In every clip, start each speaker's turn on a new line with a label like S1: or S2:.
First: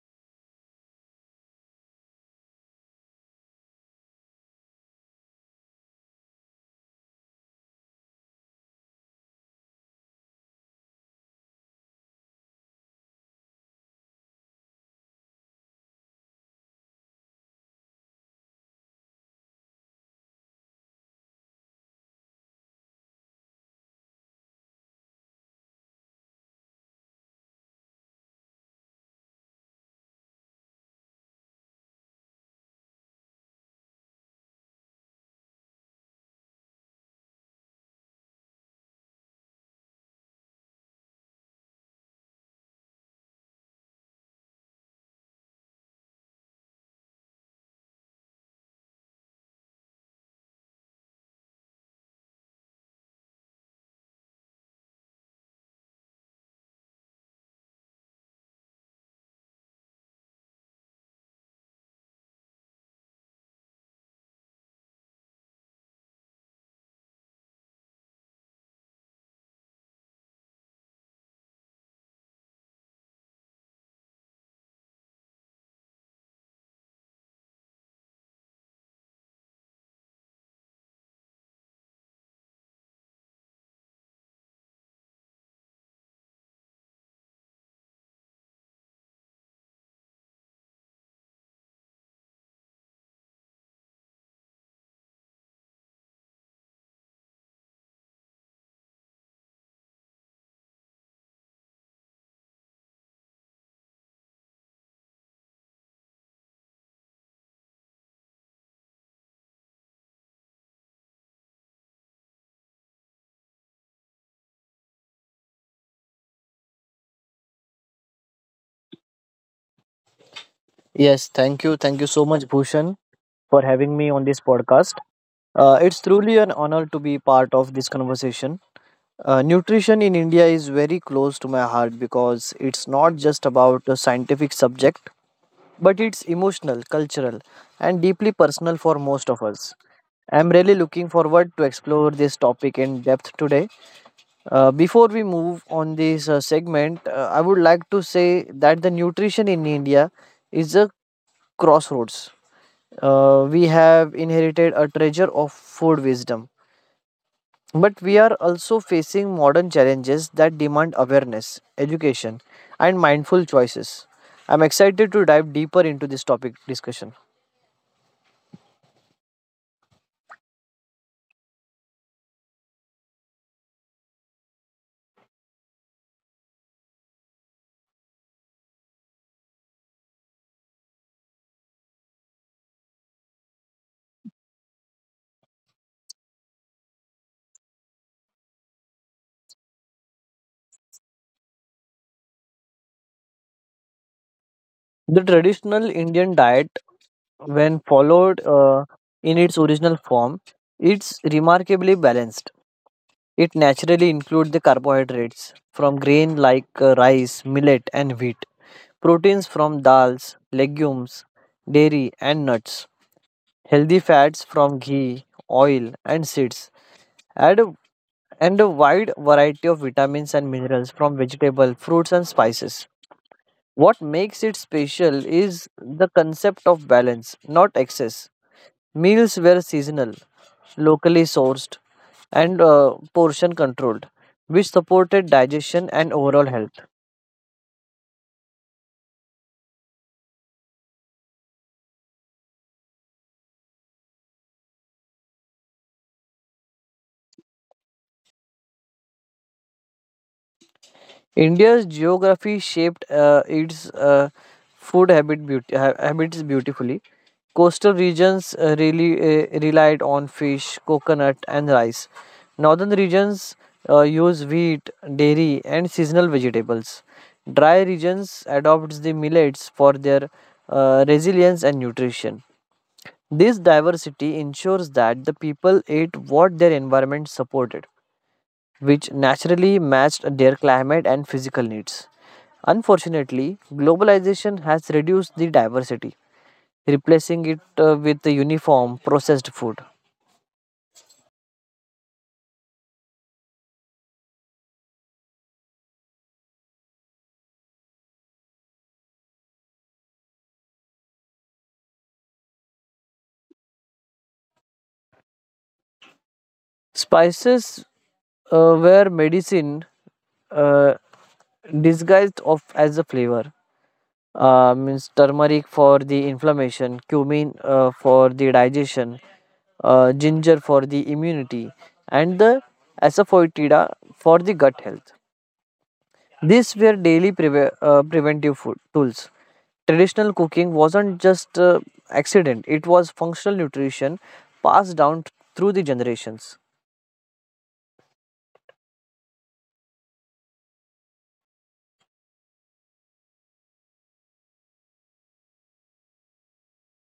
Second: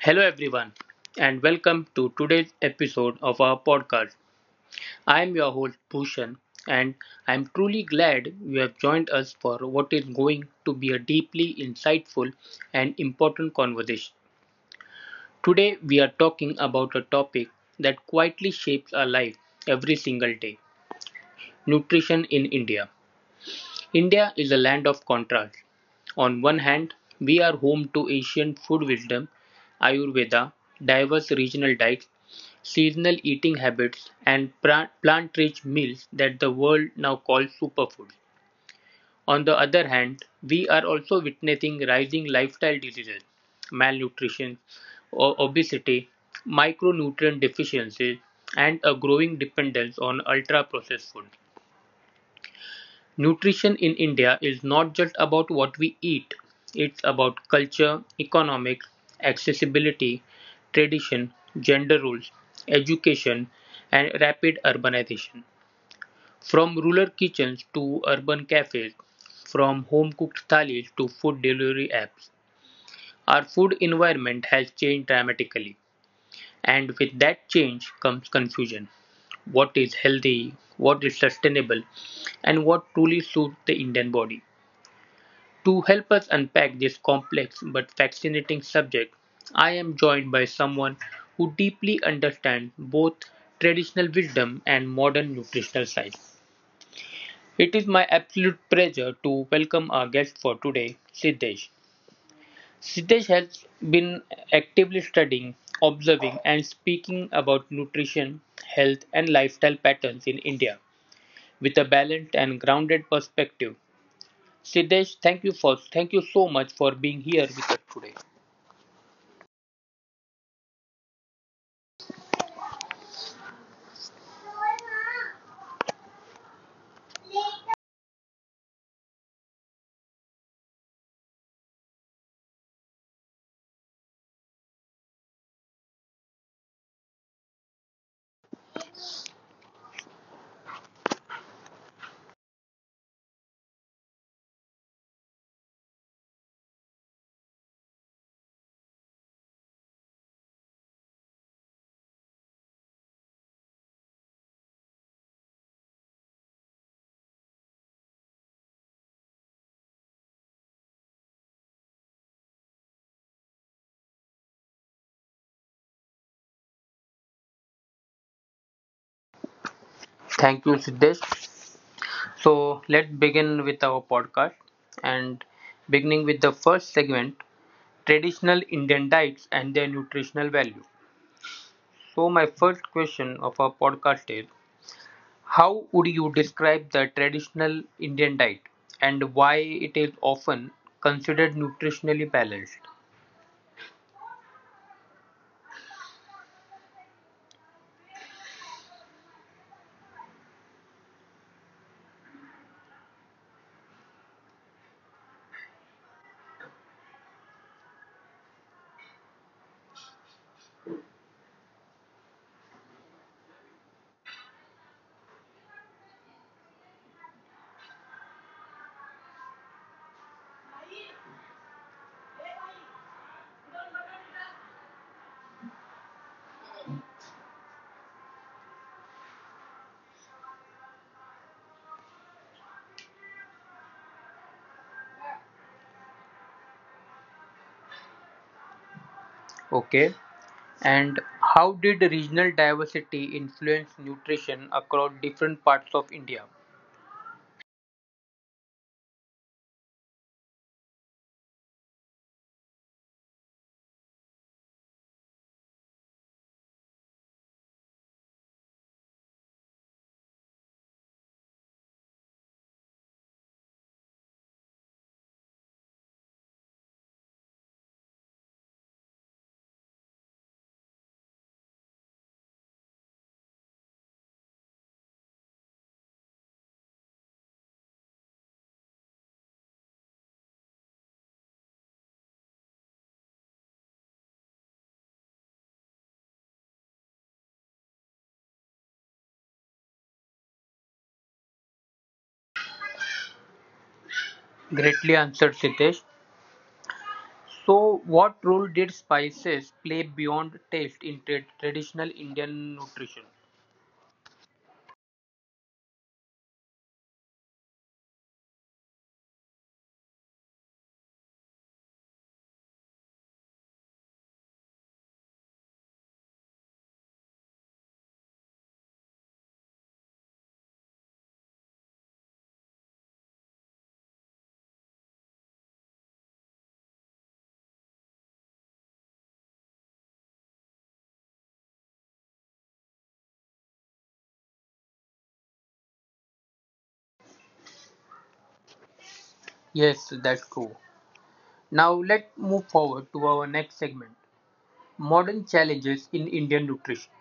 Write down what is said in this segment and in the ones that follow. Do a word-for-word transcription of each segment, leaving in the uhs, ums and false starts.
S1: Hello, everyone, and welcome to today's episode of our podcast. I am your host, Bhushan, and I am truly glad you have joined us for what is going to be a deeply insightful and important conversation. Today, we are talking about a topic that quietly shapes our life every single day: nutrition in India. India is a land of contrasts. On one hand, we are home to ancient food wisdom, Ayurveda, diverse regional diets, seasonal eating habits and plant-rich meals that the world now calls superfoods. On the other hand, we are also witnessing rising lifestyle diseases, malnutrition, o- obesity, micronutrient deficiencies, and a growing dependence on ultra-processed food. Nutrition in India is not just about what we eat, it's about culture, economics, accessibility, tradition, gender roles, education, and rapid urbanization. From rural kitchens to urban cafes, from home cooked thalis to food delivery apps, our food environment has changed dramatically. And with that change comes confusion: what is healthy, what is sustainable, and what truly suits the Indian body. To help us unpack this complex but fascinating subject, I am joined by someone who deeply understands both traditional wisdom and modern nutritional science. It is my absolute pleasure to welcome our guest for today, Siddesh. Siddesh has been actively studying, observing, and speaking about nutrition, health, and lifestyle patterns in India with a balanced and grounded perspective. Siddesh, thank you for thank you so much for being here with us today.
S2: Yes, thank you. Thank you so much, Bhushan, for having me on this podcast. Uh, it's truly an honor to be part of this conversation. Uh, nutrition in India is very close to my heart because it's not just about a scientific subject, but it's emotional, cultural, and deeply personal for most of us. I'm really looking forward to explore this topic in depth today. Uh, before we move on this uh, segment, uh, I would like to say that the nutrition in India is a crossroads uh, we have inherited a treasure of food wisdom. But we are also facing modern challenges that demand awareness, education, and mindful choices. I'm excited to dive deeper into this topic discussion.
S1: Thank you, Siddesh. So let's begin with our podcast and beginning with the first segment: traditional Indian diets and their nutritional value. So, my first question of our podcast is: how would you describe the traditional Indian diet and why it is often considered nutritionally balanced?
S2: The traditional Indian diet, when followed uh, in its original form, it's remarkably balanced. It naturally includes the carbohydrates from grain like uh, rice, millet, and wheat, proteins from dals, legumes, dairy, and nuts, healthy fats from ghee, oil, and seeds, and a, and a wide variety of vitamins and minerals from vegetable, fruits, and spices. What makes it special is the concept of balance, not excess. Meals were seasonal, locally sourced, and uh, portion controlled, which supported digestion and overall health.
S1: Okay, and how did regional diversity influence nutrition across different parts of India?
S2: India's geography shaped uh, its uh, food habit beauty, ha- habits beautifully. Coastal regions uh, really uh, relied on fish, coconut, and rice. Northern regions uh, use wheat, dairy, and seasonal vegetables. Dry regions adopts the millets for their uh, resilience and nutrition. This diversity ensures that the people ate what their environment supported which naturally matched their climate and physical needs. Unfortunately, globalization has reduced the diversity, replacing it uh, with the uniform processed food.
S1: Greatly answered, Siddesh. So, what role did spices play beyond taste in tra- traditional Indian nutrition?
S2: Spices uh, were medicine uh, disguised of as a flavor. Uh, means turmeric for the inflammation, cumin uh, for the digestion, uh, ginger for the immunity, and the asafoetida for the gut health. These were daily preve- uh, preventive food tools. Traditional cooking wasn't just uh, accident; it was functional nutrition passed down through the generations.
S1: Yes, that's true. Now, let's move forward to our next segment: modern challenges in Indian nutrition.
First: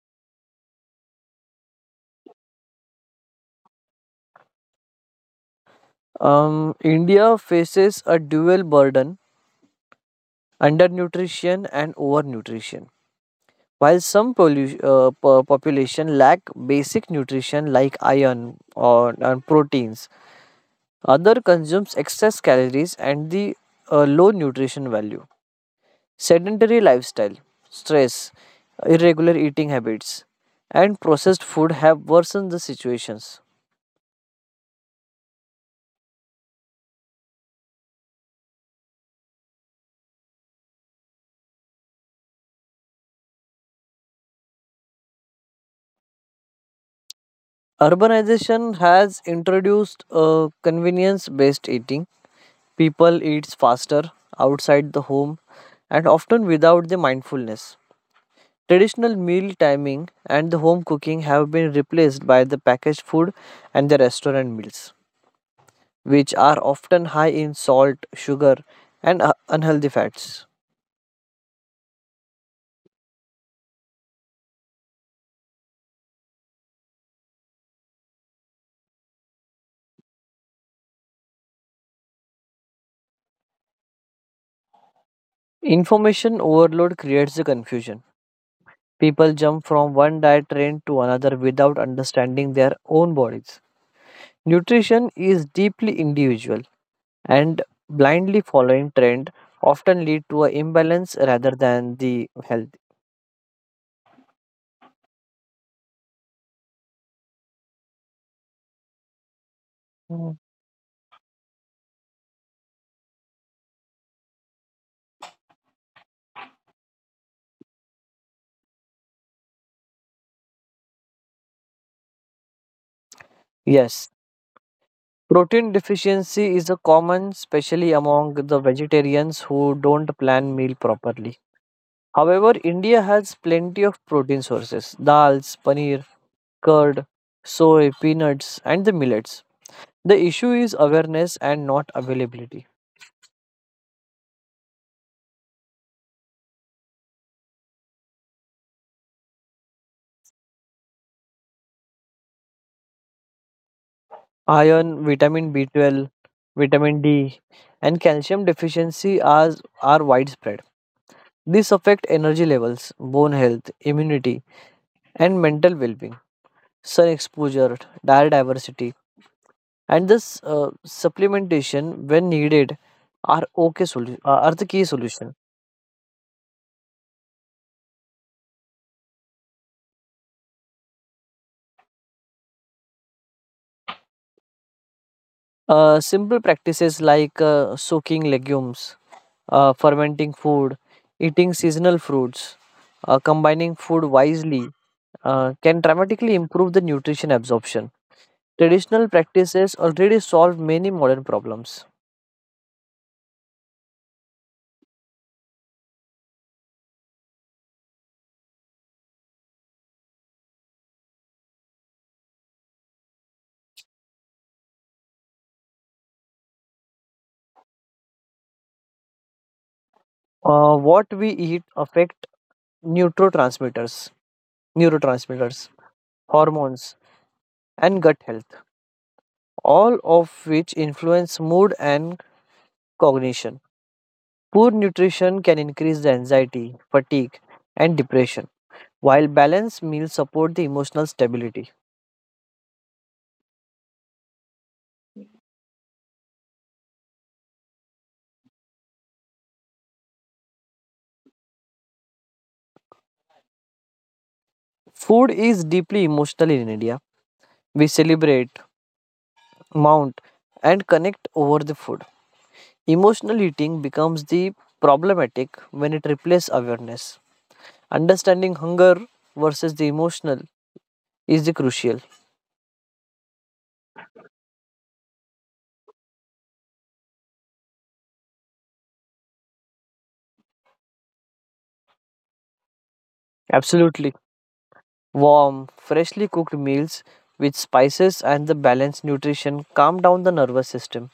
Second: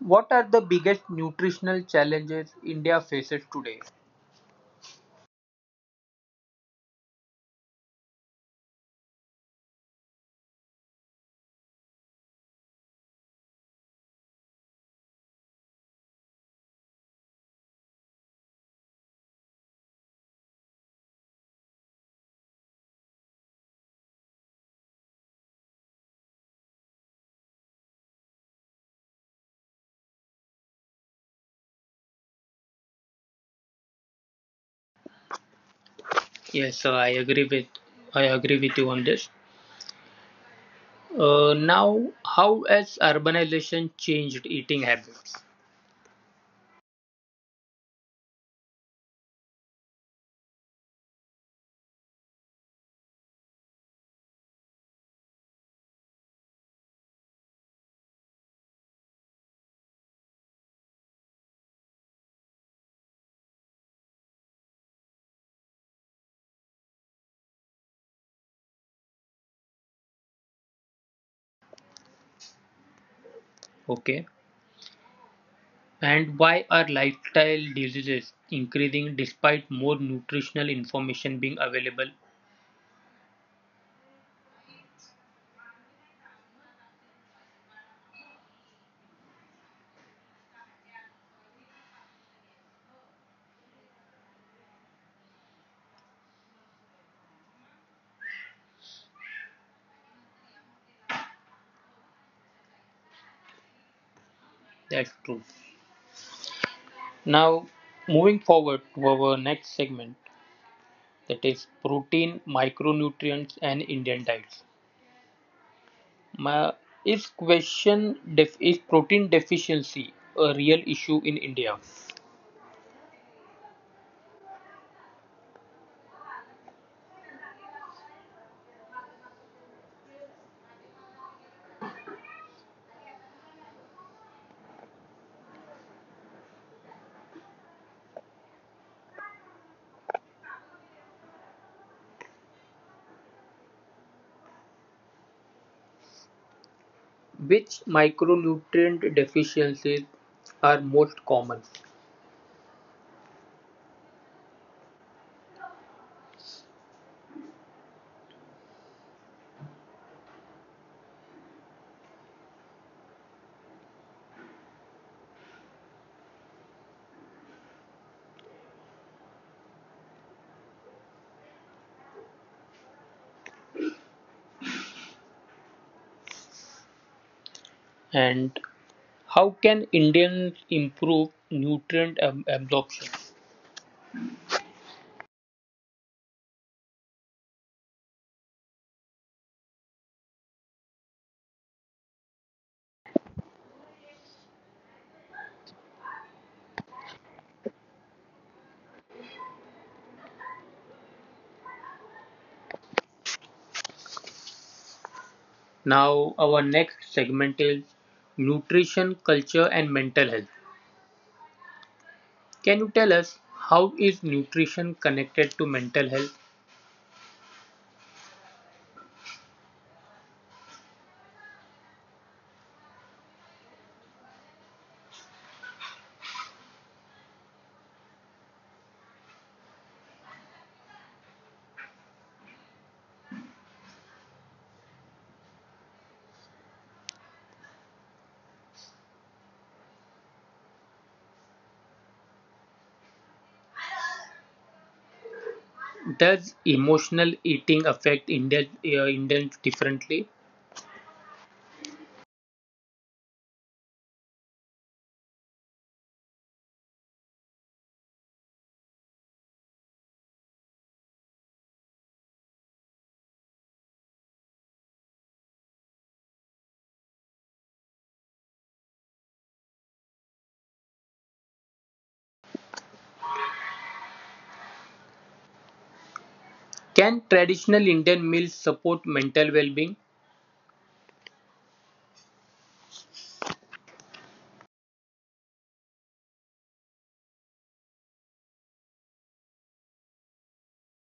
S1: What are the biggest nutritional challenges India faces today?
S2: Um, India faces a dual burden: undernutrition and overnutrition. While some polu- uh, po- population lack basic nutrition like iron or and proteins, other consumes excess calories and the uh, low nutrition value. Sedentary lifestyle, stress, irregular eating habits, and processed food have worsened the situations.
S1: Yes, uh, I agree with I agree with you on this. Uh, now, how has urbanization changed eating habits?
S2: Urbanization has introduced a convenience based eating. People eat faster outside the home and often without the mindfulness. Traditional meal timing and the home cooking have been replaced by the packaged food and the restaurant meals, which are often high in salt, sugar, and uh, unhealthy fats.
S1: Okay, and why are lifestyle diseases increasing despite more nutritional information being available?
S2: Information overload creates the confusion. People jump from one diet trend to another without understanding their own bodies. Nutrition is deeply individual, and blindly following trend often lead to an imbalance rather than the health.
S1: That's true. Now, moving forward to our next segment,
S2: Mm.
S1: that is protein, micronutrients, and Indian diets. My, is question def, Is protein deficiency a real issue in India?
S2: Yes, protein deficiency is a common, especially among the vegetarians who don't plan meal properly. However, India has plenty of protein sources: dals, paneer, curd, soy, peanuts, and the millets. The issue is awareness and not availability.
S1: Which micronutrient deficiencies are most common?
S2: Iron, vitamin B twelve, vitamin D, and calcium deficiency are, are widespread. These affect energy levels, bone health, immunity, and mental well being. Sun exposure, diet diversity, and this uh, supplementation when needed are okay solu- uh, are the key solution.
S1: And how can Indians improve nutrient ab- absorption?
S2: Uh, simple practices like uh, soaking legumes, uh, fermenting food, eating seasonal fruits, uh, combining food wisely uh, can dramatically improve the nutrition absorption. Traditional practices already solve many modern problems.
S1: Now, our next segment is nutrition, culture, and mental health. Can you tell us how is nutrition connected to mental health?
S2: Uh, what we eat affect neurotransmitters, neurotransmitters, hormones, and gut health, all of which influence mood and cognition. Poor nutrition can increase the anxiety, fatigue, and depression, while balanced meals support the emotional stability.
S1: Does emotional eating affect Indian, uh, Indians differently?
S2: Food is deeply emotional in India. We celebrate, mount, and connect over the food. Emotional eating becomes the problematic when it replaces awareness. Understanding hunger versus the emotional is the crucial.
S1: Can traditional Indian meals support mental well-being?
S2: Absolutely. Warm, freshly cooked meals with spices and the balanced nutrition calm down the nervous system.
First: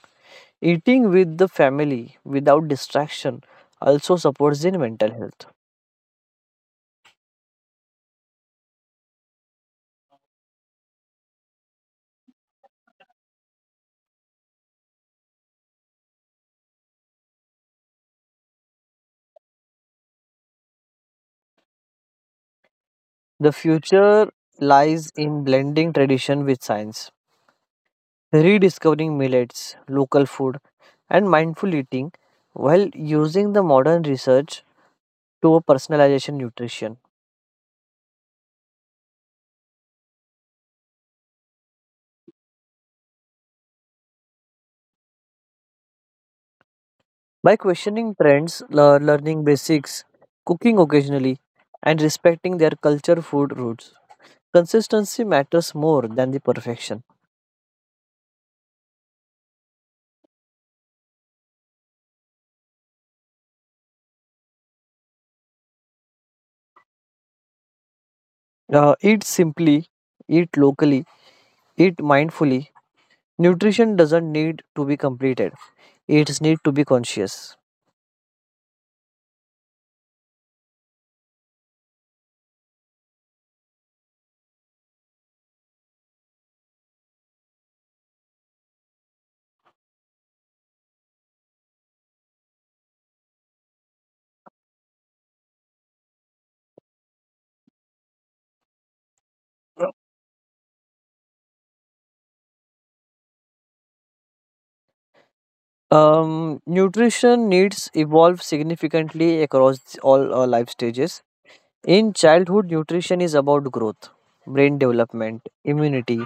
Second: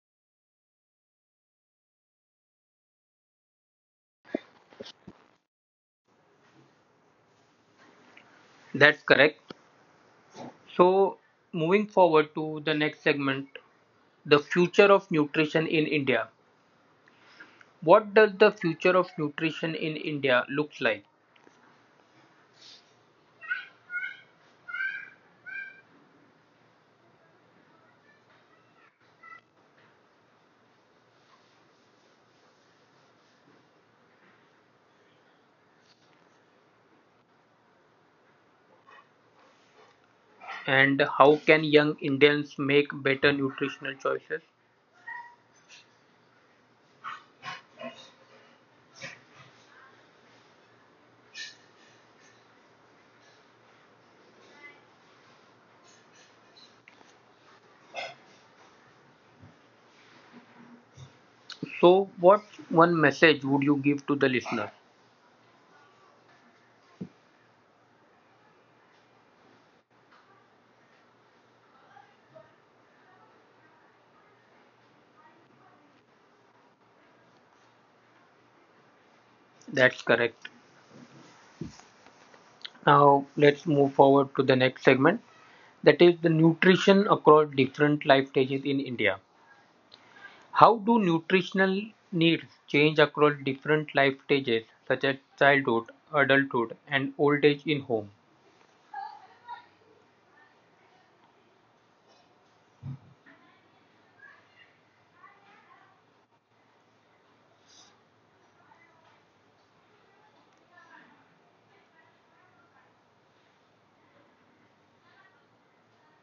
S2: Eating with the family without distraction also supports the mental health.
S1: That's correct. So, moving forward to the next segment, the future of nutrition in India. What does the future of nutrition in India looks like?
S2: The future lies in blending tradition with science, rediscovering millets, local food, and mindful eating while using the modern research to a personalization nutrition.
S1: And how can young Indians make better nutritional choices?
S2: By questioning trends, lear- learning basics, cooking occasionally, and respecting their culture food roots, consistency matters more than the perfection.
S1: So, what one message would you give to the listener?
S2: Uh, eat simply, eat locally, eat mindfully. Nutrition doesn't need to be completed, it needs to be conscious.
S1: That's correct. Now, let's move forward to the next segment, that is the nutrition across different life stages in India. How do nutritional needs change across different life stages, such as childhood, adulthood, and old age in home?
S2: Um, nutrition needs evolve significantly across all uh, life stages. In childhood, nutrition is about growth, brain development, immunity,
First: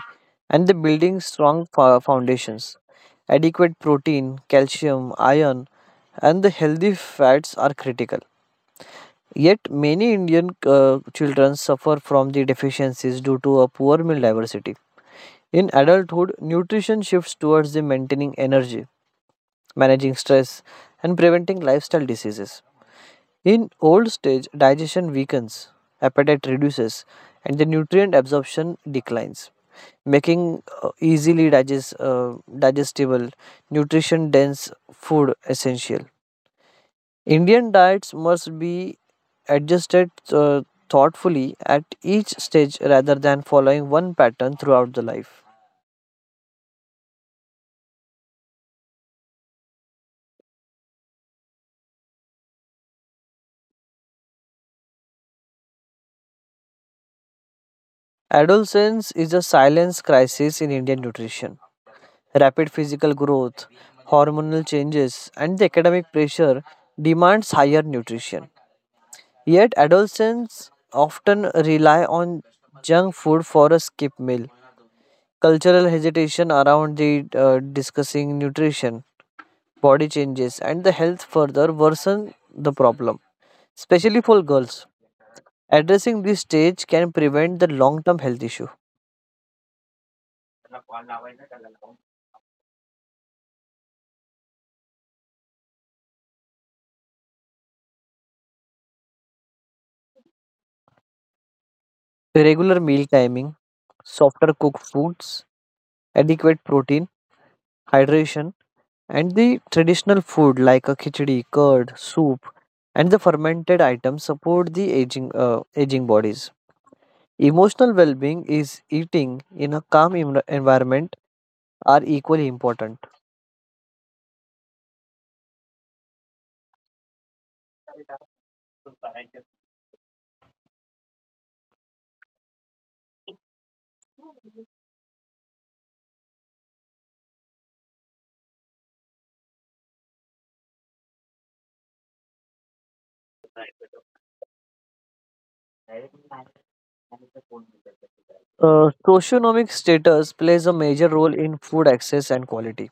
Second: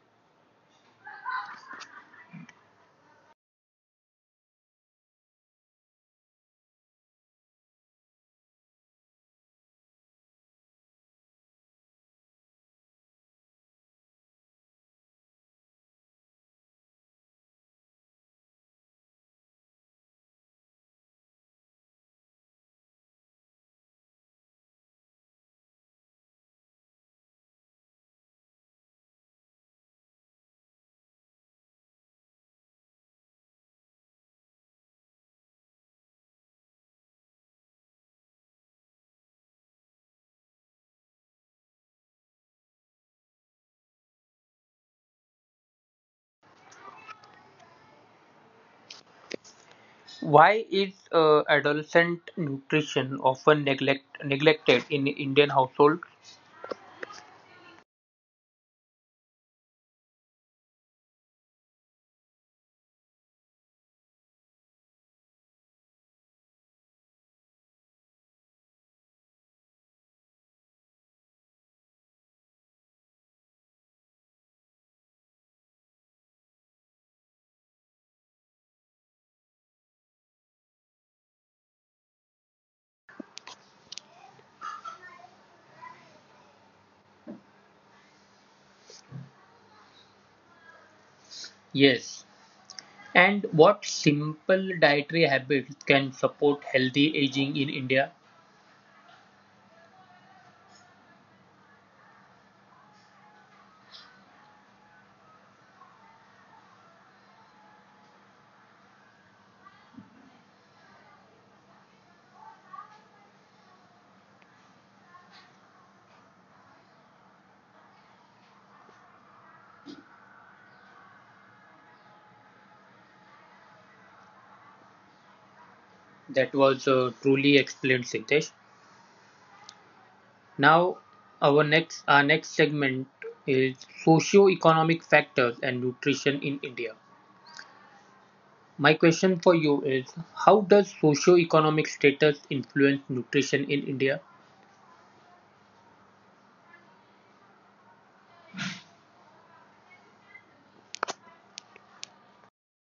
S2: and the building strong fo- foundations. Adequate protein, calcium, iron, and the healthy fats are critical. Yet, many Indian uh, children suffer from the deficiencies due to a poor meal diversity. In adulthood, nutrition shifts towards the maintaining energy managing stress, and preventing lifestyle diseases. In old age, digestion weakens, appetite reduces, and the nutrient absorption declines, making uh, easily digest, uh, digestible, nutrition dense food essential. Indian diets must be adjusted uh, thoughtfully at each stage rather than following one pattern throughout the life.
S1: Why is uh, adolescent nutrition often neglect- neglected in Indian households?
S2: Adolescence is a silence crisis in Indian nutrition rapid physical growth, hormonal changes, and the academic pressure demands higher nutrition. Yet, adolescents often rely on junk food for a skip meal. Cultural hesitation around the uh, discussing nutrition, body changes, and the health further worsen the problem, especially for girls. Addressing this stage can prevent the long term health issue.
S1: Yes, and what simple dietary habits can support healthy aging in India?
S2: Regular meal timing, softer cooked foods, adequate protein, hydration, and the traditional food like a khichdi, curd, soup, and the fermented items support the aging, uh, aging bodies. Emotional well being is eating in a calm em- environment are equally important.
S1: That was uh, truly explained, Sitesh. Now, our next our next segment is socio-economic factors and nutrition in India. My question for you is: how does socio-economic status influence nutrition in India?
S2: Uh, socioeconomic status plays a major role in food access and quality.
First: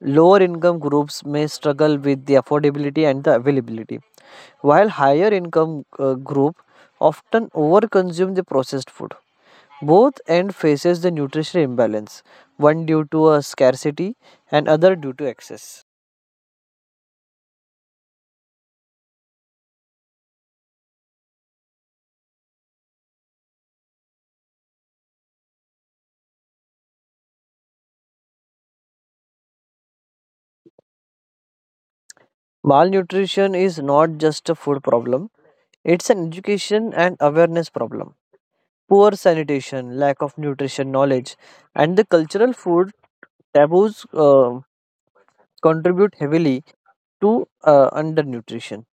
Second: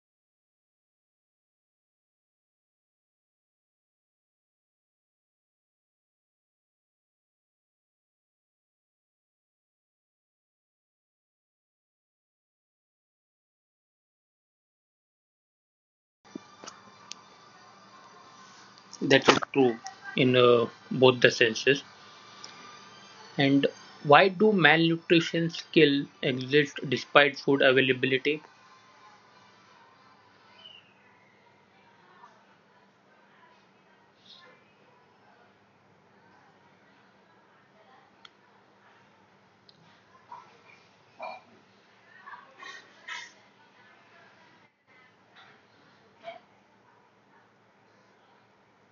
S2: Lower income groups may struggle with the affordability and the availability, while higher income uh, group often overconsume the processed food. Both end faces the nutritional imbalance, one due to a scarcity and other due to excess.
S1: That is true in uh, both the senses. And why do malnutrition still exist despite food availability?
S2: Malnutrition is not just a food problem, it's an education and awareness problem. Poor sanitation, lack of nutrition knowledge, and the cultural food taboos uh, contribute heavily to uh, undernutrition.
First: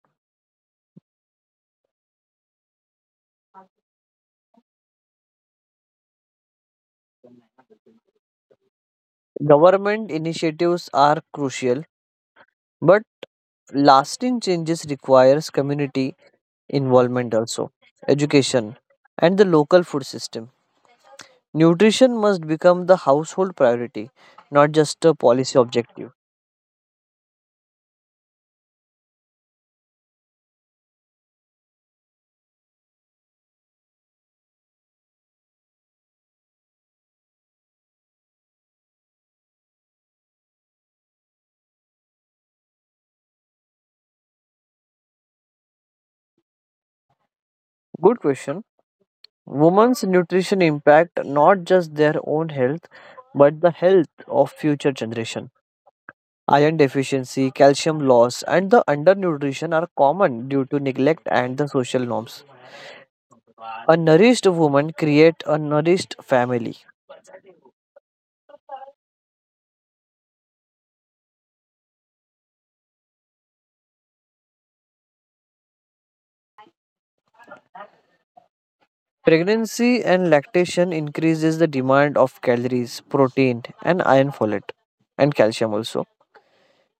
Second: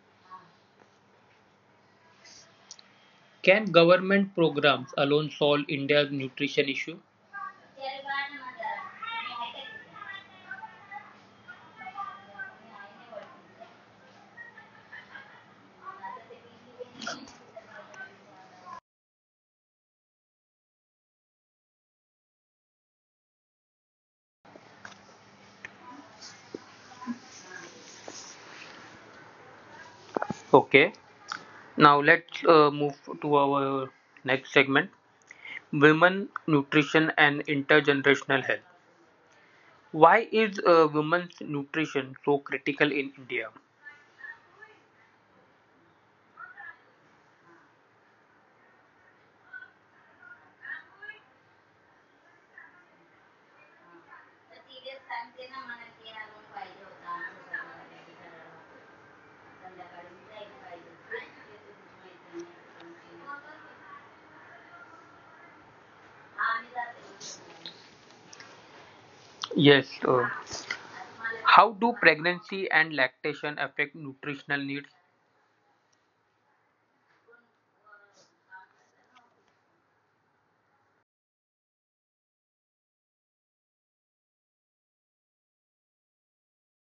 S1: Can government programs alone solve India's nutrition issue?
S2: Government initiatives are crucial, but lasting changes requires community involvement also, education, and the local food system. Nutrition must become the household priority, not just a policy objective.
S1: Okay, now let's uh, move to our next segment: Women, Nutrition, and Intergenerational Health. Why is uh, women's nutrition so critical in India?
S2: Good question. Women's nutrition impact not just their own health, but the health of future generation. Iron deficiency, calcium loss, and the undernutrition are common due to neglect and the social norms. A nourished woman creates a nourished family.
S1: Yes, uh, how do pregnancy and lactation affect nutritional needs,
S2: Pregnancy and lactation increases the demand of calories, protein, and iron folate, and calcium also.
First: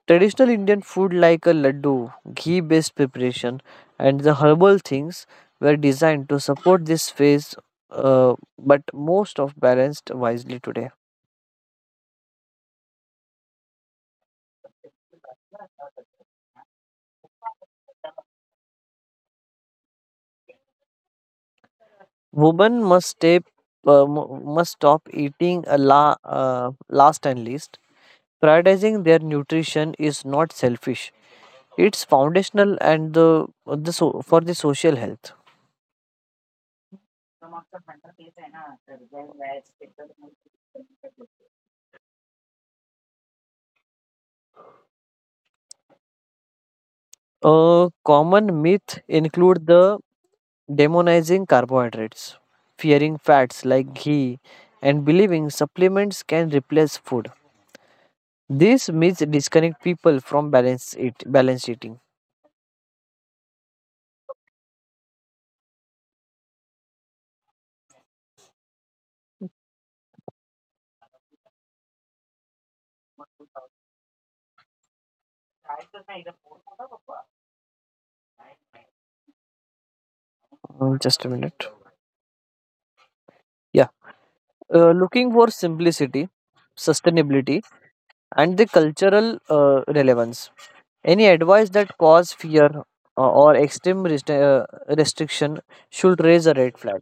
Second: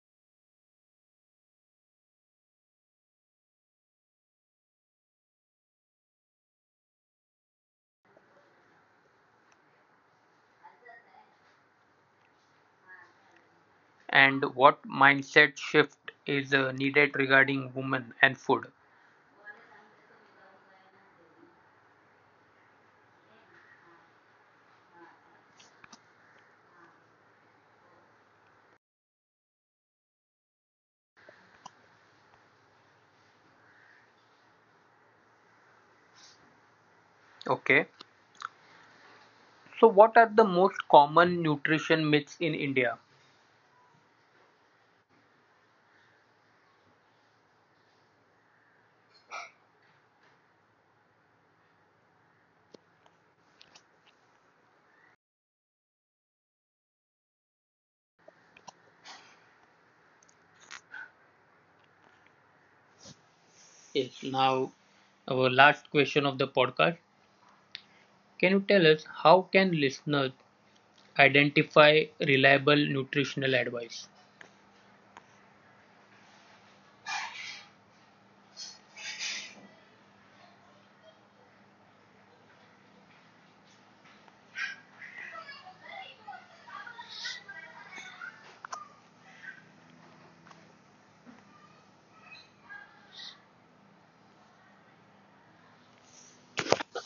S2: Traditional Indian food like a laddu, ghee-based preparation, and the herbal things were designed to support this phase, uh, but most of balanced wisely today.
S1: and what mindset shift is uh, needed regarding women and food?
S2: Women must stay, uh, mu- must stop eating a la, uh, last and least. Prioritizing their nutrition is not selfish; it's foundational and the, the so, for the social health.
S1: Okay, so what are the most common nutrition myths in India?
S2: A common myth include the demonizing carbohydrates, fearing fats like ghee, and believing supplements can replace food. These myths disconnect people from balance it balance eating.
S1: Is now our last question of the podcast. Can you tell us how can listeners identify reliable nutritional advice?
S2: Mm, just a minute. Yeah, uh, looking for simplicity, sustainability, and the cultural uh, relevance. Any advice that cause fear uh, or extreme rest- uh, restriction should raise a red flag.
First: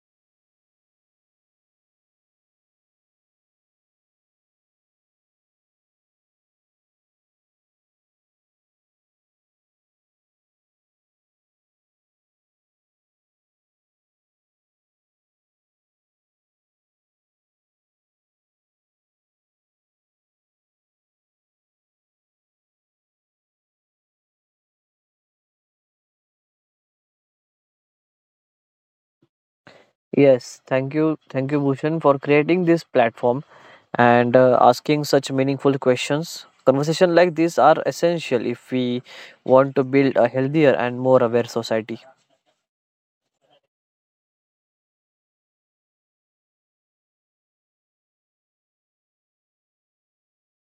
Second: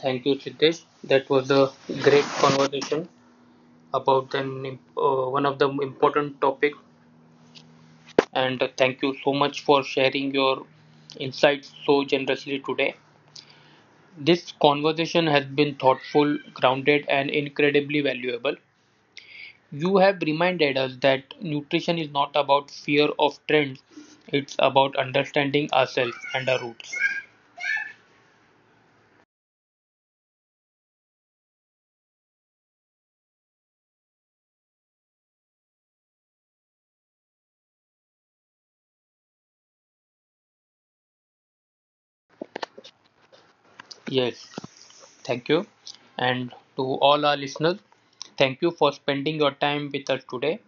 S1: Thank you, Siddesh. That was a great conversation about an uh, one of the important topic, and thank you so much for sharing your insights so generously today. This conversation has been thoughtful, grounded, and incredibly valuable. You have reminded us that nutrition is not about fear of trends, it's about understanding ourselves and our roots.
S2: Yes, thank you, thank you, Bhushan, for creating this platform and uh, asking such meaningful questions. Conversation like these are essential if we want to build a healthier and more aware society.
S1: Yes, thank you. And to all our listeners, thank you for spending your time with us today.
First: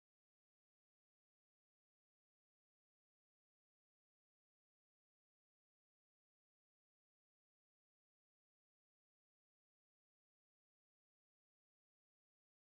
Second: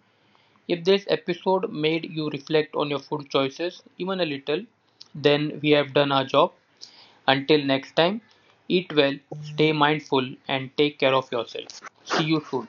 S1: If this episode made you reflect on your food choices, even a little, then we have done our job. Until next time, eat well, stay mindful, and take care of yourself. See you soon.